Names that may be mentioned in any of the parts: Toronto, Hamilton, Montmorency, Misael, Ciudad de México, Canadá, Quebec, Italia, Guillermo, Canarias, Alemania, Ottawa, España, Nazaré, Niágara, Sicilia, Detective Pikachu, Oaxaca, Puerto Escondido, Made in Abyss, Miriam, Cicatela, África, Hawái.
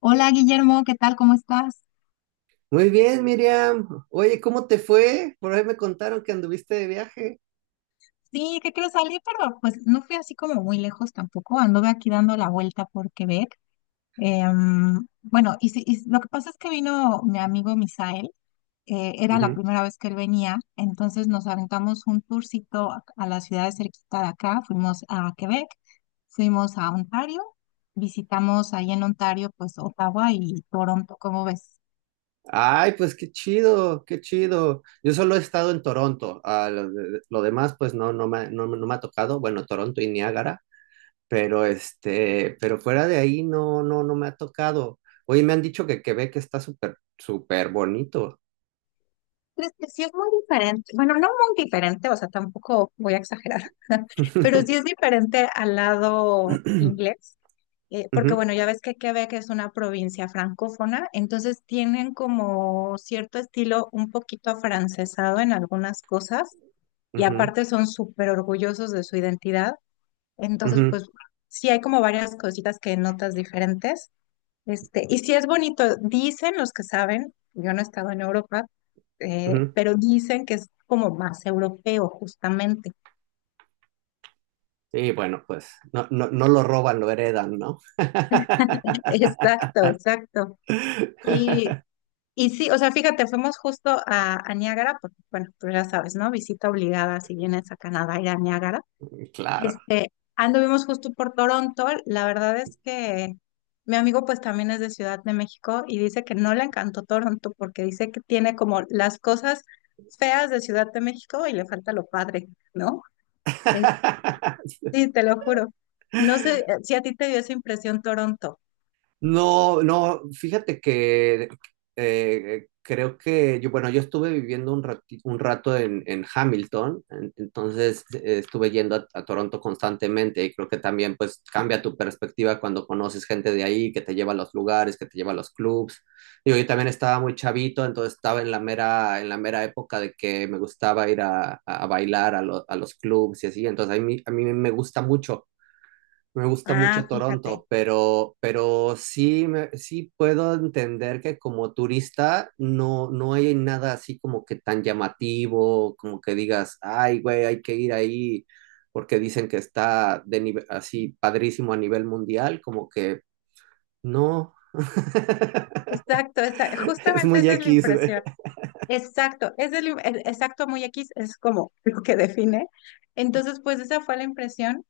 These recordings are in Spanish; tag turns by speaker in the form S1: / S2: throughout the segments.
S1: Hola Guillermo, ¿qué tal? ¿Cómo estás?
S2: Muy bien, Miriam. Oye, ¿cómo te fue? Por ahí me contaron que anduviste de viaje.
S1: Sí, que quiero salir, pero pues no fui así como muy lejos tampoco. Anduve aquí dando la vuelta por Quebec. Bueno, y, y lo que pasa es que vino mi amigo Misael, era la
S2: Ujú.
S1: primera vez que él venía, entonces nos aventamos un tourcito a la ciudad de cerquita de acá. Fuimos a Quebec, fuimos a Ontario, visitamos ahí en Ontario, pues Ottawa y Toronto, ¿cómo ves?
S2: Ay, pues qué chido, qué chido. Yo solo he estado en Toronto. Lo demás, pues no me ha tocado. Bueno, Toronto y Niágara, pero pero fuera de ahí no me ha tocado. Oye, me han dicho que Quebec está súper, súper bonito.
S1: Pues que sí es muy diferente, bueno, no muy diferente, o sea, tampoco voy a exagerar, pero sí es diferente al lado inglés, porque
S2: Ujú,
S1: bueno, ya ves que Quebec es una provincia francófona, entonces tienen como cierto estilo un poquito afrancesado en algunas cosas y
S2: ujú,
S1: aparte son súper orgullosos de su identidad, entonces
S2: ujú,
S1: pues sí hay como varias cositas que notas diferentes. Este, y sí es bonito, dicen los que saben, yo no he estado en Europa,
S2: ujú.
S1: pero dicen que es como más europeo, justamente.
S2: Y bueno, pues no lo roban, lo heredan, ¿no?
S1: Exacto, exacto. Y, y sí, o sea, fíjate, fuimos justo a Niágara, porque bueno, tú ya sabes, ¿no? Visita obligada si vienes a Canadá ir a Niágara.
S2: Claro.
S1: Este, anduvimos justo por Toronto. La verdad es que mi amigo pues también es de Ciudad de México y dice que no le encantó Toronto porque dice que tiene como las cosas feas de Ciudad de México y le falta lo padre, ¿no? Es- sí, te lo juro. No sé si a ti te dio esa impresión Toronto.
S2: No, no, fíjate que creo que yo, bueno, yo estuve viviendo un rato en Hamilton, entonces estuve yendo a Toronto constantemente y creo que también pues cambia tu perspectiva cuando conoces gente de ahí que te lleva a los lugares, que te lleva a los clubs. Digo, yo también estaba muy chavito, entonces estaba en la mera época de que me gustaba ir a bailar a, a los clubs y así, entonces a mí me gusta mucho. Me gusta
S1: Ah,
S2: mucho
S1: fíjate.
S2: Toronto, pero sí, sí puedo entender que como turista no, no hay nada así como que tan llamativo, como que digas, ay, güey, hay que ir ahí porque dicen que está así padrísimo a nivel mundial, como que no.
S1: Exacto,
S2: Es
S1: justamente
S2: muy
S1: esa es la
S2: X, güey.
S1: impresión. Exacto, es el exacto muy X, es como lo que define. Entonces, pues esa fue la impresión.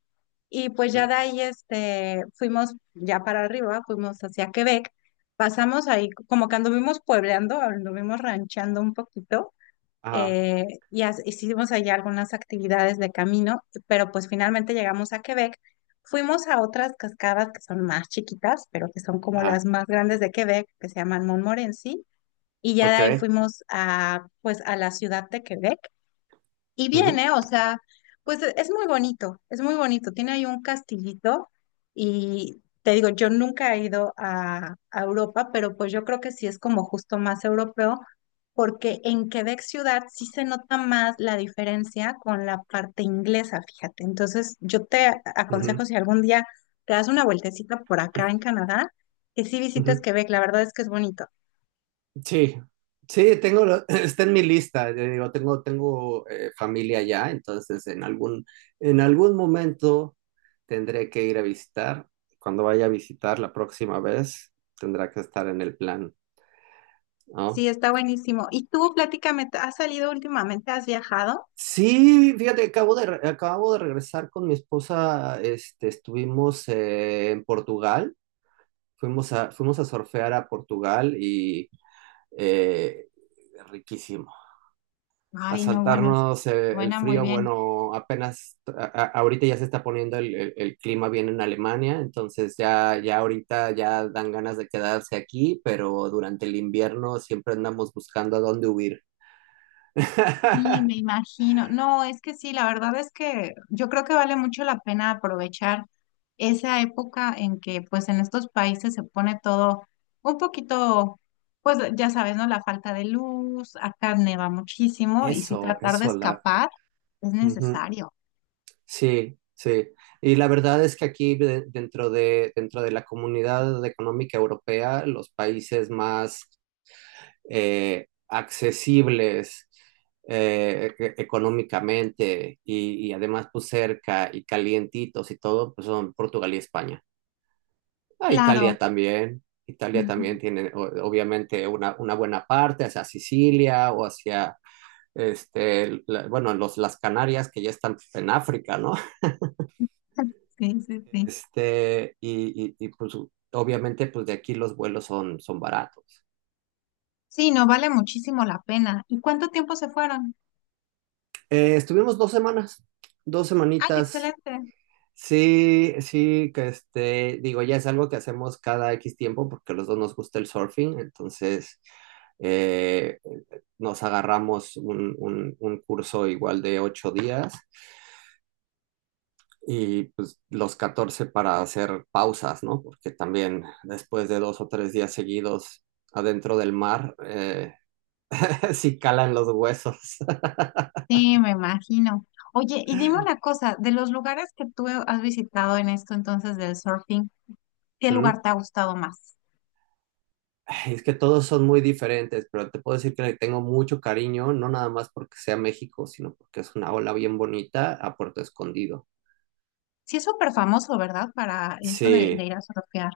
S1: Y pues ya de ahí este, fuimos ya para arriba, fuimos hacia Quebec, pasamos ahí, como que anduvimos puebleando, anduvimos ranchando un poquito,
S2: Ajá,
S1: hicimos allá algunas actividades de camino, pero pues finalmente llegamos a Quebec. Fuimos a otras cascadas que son más chiquitas, pero que son como las
S2: ajá,
S1: más grandes de Quebec, que se llaman Montmorency, y ya de ahí
S2: ok.
S1: fuimos a, pues, a la ciudad de Quebec y
S2: Ujú,
S1: viene, o sea, pues es muy bonito, es muy bonito. Tiene ahí un castillito y te digo, yo nunca he ido a Europa, pero pues yo creo que sí es como justo más europeo, porque en Quebec ciudad sí se nota más la diferencia con la parte inglesa, fíjate. Entonces, yo te aconsejo
S2: ujú,
S1: si algún día te das una vueltecita por acá en Canadá, que sí visites
S2: ujú.
S1: Quebec, la verdad es que es bonito.
S2: Sí, sí, está en mi lista. Te digo, tengo, familia allá, entonces en algún momento tendré que ir a visitar. Cuando vaya a visitar la próxima vez, tendrá que estar en el plan, ¿no?
S1: Sí, está buenísimo. ¿Y tú, platícame, has salido últimamente? ¿Has viajado?
S2: Sí, fíjate, acabo de regresar con mi esposa, este, estuvimos en Portugal, fuimos a surfear a Portugal y eh, riquísimo. A
S1: Ay, no, bueno,
S2: saltarnos el
S1: suena muy
S2: frío.
S1: bien.
S2: Bueno, ahorita ya se está poniendo el clima bien en Alemania, entonces ya ahorita ya dan ganas de quedarse aquí, pero durante el invierno siempre andamos buscando a dónde huir.
S1: Y me imagino, no, es que sí, la verdad es que yo creo que vale mucho la pena aprovechar esa época en que pues en estos países se pone todo un poquito, pues ya sabes, ¿no? La falta de luz, acá neva muchísimo y si
S2: Eso,
S1: tratar de
S2: eso,
S1: escapar es
S2: ujú.
S1: necesario.
S2: Sí, sí. Y la verdad es que aquí dentro de la comunidad económica europea, los países más accesibles económicamente y además pues cerca y calientitos y todo, pues son Portugal y España. Ah, Italia
S1: Claro.
S2: también. Italia
S1: Ujú.
S2: también tiene obviamente una buena parte hacia Sicilia o hacia, bueno, las Canarias que ya están en África, ¿no?
S1: Sí, sí, sí.
S2: Y, y, pues obviamente pues de aquí los vuelos son, son baratos.
S1: Sí, no vale muchísimo la pena. ¿Y cuánto tiempo se fueron?
S2: Estuvimos 2 semanas, dos
S1: Ay,
S2: semanitas.
S1: excelente.
S2: Sí, sí, que digo, ya es algo que hacemos cada X tiempo porque a los dos nos gusta el surfing, entonces eh, nos agarramos un curso igual de 8 días y pues los 14 para hacer pausas, ¿no? Porque también después de 2 o 3 días seguidos adentro del mar, sí calan los huesos.
S1: Sí, me imagino. Oye, y dime una cosa, de los lugares que tú has visitado en esto entonces del surfing, ¿qué lugar te ha gustado más?
S2: Ay, es que todos son muy diferentes, pero te puedo decir que le tengo mucho cariño, no nada más porque sea México, sino porque es una ola bien bonita a Puerto Escondido.
S1: Sí, es súper famoso, ¿verdad? Para eso de
S2: Sí.
S1: ir a surfear.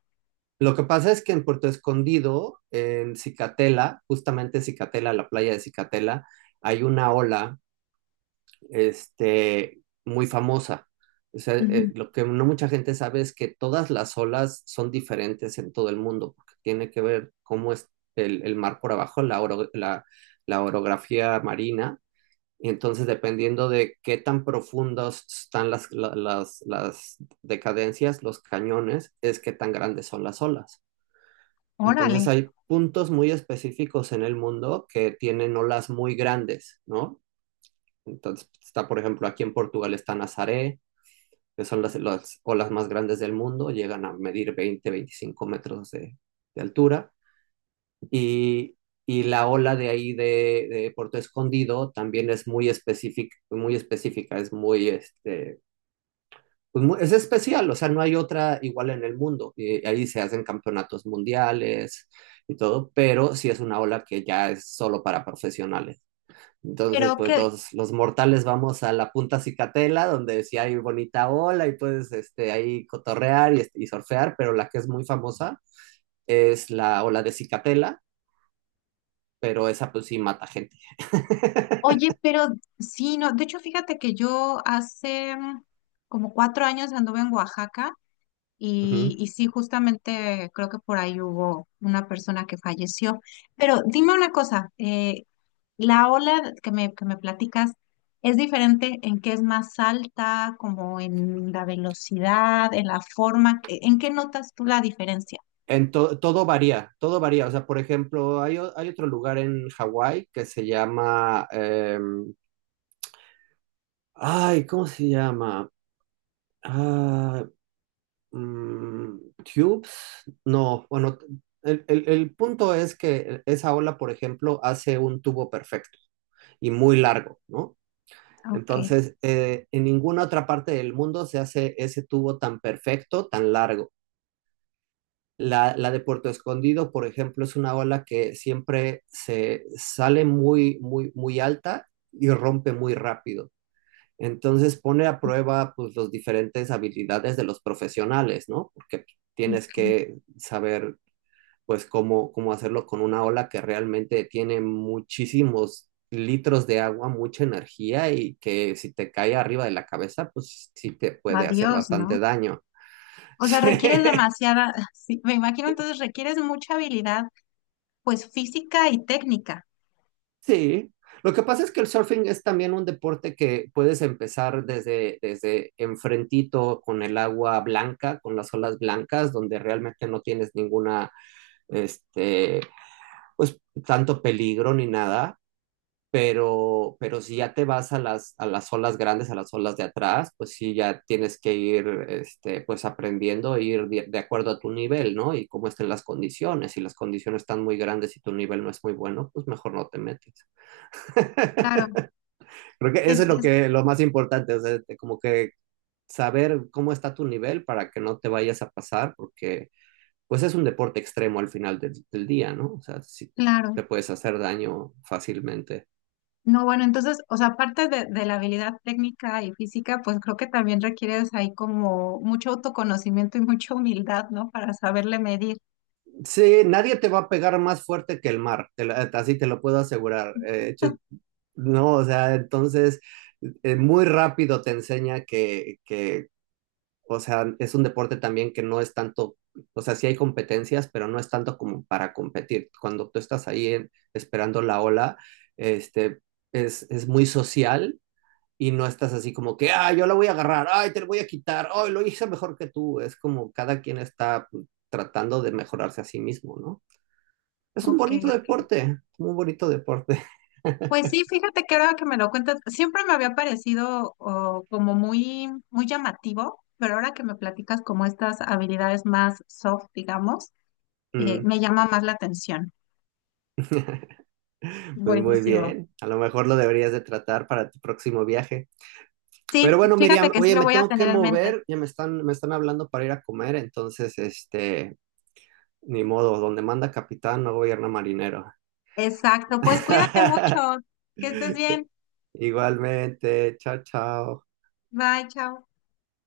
S2: Lo que pasa es que en Puerto Escondido, en Cicatela, justamente Cicatela, la playa de Cicatela, hay una ola muy famosa. O sea,
S1: Ujú.
S2: lo que no mucha gente sabe es que todas las olas son diferentes en todo el mundo, porque tiene que ver cómo es el mar por abajo, la orografía marina, y entonces, dependiendo de qué tan profundas están las decadencias, los cañones, es qué tan grandes son las olas. Entonces,
S1: Órale.
S2: hay puntos muy específicos en el mundo que tienen olas muy grandes, ¿no? Entonces, está, por ejemplo, aquí en Portugal está Nazaré, que son las olas más grandes del mundo, llegan a medir 20, 25 metros de altura. Y, y la ola de ahí de Puerto Escondido también es muy específica, es muy, pues, es especial, o sea, no hay otra igual en el mundo. Y ahí se hacen campeonatos mundiales y todo, pero sí es una ola que ya es solo para profesionales. Entonces,
S1: Pero
S2: pues
S1: que,
S2: los mortales vamos a la punta Cicatela, donde sí hay bonita ola y puedes ahí cotorrear y surfear, pero la que es muy famosa es la ola de Cicatela, pero esa pues sí mata gente.
S1: oye, pero sí, no, de hecho, fíjate que yo hace como 4 años anduve en Oaxaca
S2: Ujú.
S1: y sí, justamente creo que por ahí hubo una persona que falleció. Pero dime una cosa, la ola que me platicas es diferente en que es más alta, como en la velocidad, en la forma. ¿En qué notas tú la diferencia?
S2: Todo varía, todo varía. O sea, por ejemplo, hay otro lugar en Hawái que se llama, ay, ¿cómo se llama? Ah, mm, Tubes, no, bueno, el punto es que esa ola, por ejemplo, hace un tubo perfecto y muy largo, ¿no?
S1: Ok,
S2: Entonces, en ninguna otra parte del mundo se hace ese tubo tan perfecto, tan largo. La de Puerto Escondido, por ejemplo, es una ola que siempre se sale muy, muy, muy alta y rompe muy rápido. Entonces pone a prueba pues las diferentes habilidades de los profesionales, ¿no? Porque tienes
S1: ok.
S2: que saber pues cómo, cómo hacerlo con una ola que realmente tiene muchísimos litros de agua, mucha energía y que si te cae arriba de la cabeza, pues sí te puede hacer
S1: Adiós, ¿no?
S2: bastante daño.
S1: O sea, requieres demasiada, sí, me imagino entonces requieres mucha habilidad, pues física y técnica.
S2: Sí, lo que pasa es que el surfing es también un deporte que puedes empezar desde, desde enfrentito con el agua blanca, con las olas blancas, donde realmente no tienes ninguna, este, pues tanto peligro ni nada, pero si ya te vas a las olas grandes, a las olas de atrás, pues sí ya tienes que ir, pues aprendiendo, ir de acuerdo a tu nivel, ¿no? Y cómo estén las condiciones. Si las condiciones están muy grandes y tu nivel no es muy bueno, pues mejor no te metes.
S1: Claro,
S2: Creo que eso es lo
S1: es
S2: que lo más importante, o sea, como que saber cómo está tu nivel para que no te vayas a pasar, porque pues es un deporte extremo al final del día, ¿no? O sea, si
S1: claro.
S2: te puedes hacer daño fácilmente.
S1: No, bueno, entonces, o sea, aparte de la habilidad técnica y física, pues creo que también requieres ahí como mucho autoconocimiento y mucha humildad, ¿no? Para saberle medir.
S2: Sí, nadie te va a pegar más fuerte que el mar, así te lo puedo asegurar. De hecho, no, o sea, entonces muy rápido te enseña que o sea, es un deporte también que no es tanto, o sea, sí hay competencias, pero no es tanto como para competir. Cuando tú estás ahí esperando la ola, este, es muy social y no estás así como que, ah, yo la voy a agarrar, ay, te la voy a quitar, ay, lo hice mejor que tú. Es como cada quien está pues, tratando de mejorarse a sí mismo, ¿no? Es un
S1: Ok,
S2: bonito
S1: ok.
S2: deporte, muy bonito deporte.
S1: Pues sí, fíjate que ahora que me lo cuentas, siempre me había parecido oh, como muy, muy llamativo, pero ahora que me platicas como estas habilidades más soft, digamos,
S2: Mm.
S1: me llama más la atención.
S2: Pues muy
S1: Buenísimo.
S2: bien, a lo mejor lo deberías de tratar para tu próximo viaje.
S1: Sí,
S2: Pero bueno,
S1: fíjate
S2: Miriam,
S1: que sí
S2: oye,
S1: lo
S2: me
S1: voy a
S2: tengo que
S1: tener en mente.
S2: mover, ya me están hablando para ir a comer, entonces, ni modo, donde manda capitán no gobierna marinero.
S1: Exacto. Pues cuídate mucho. Que estés bien.
S2: Igualmente, chao, chao.
S1: Bye, chao.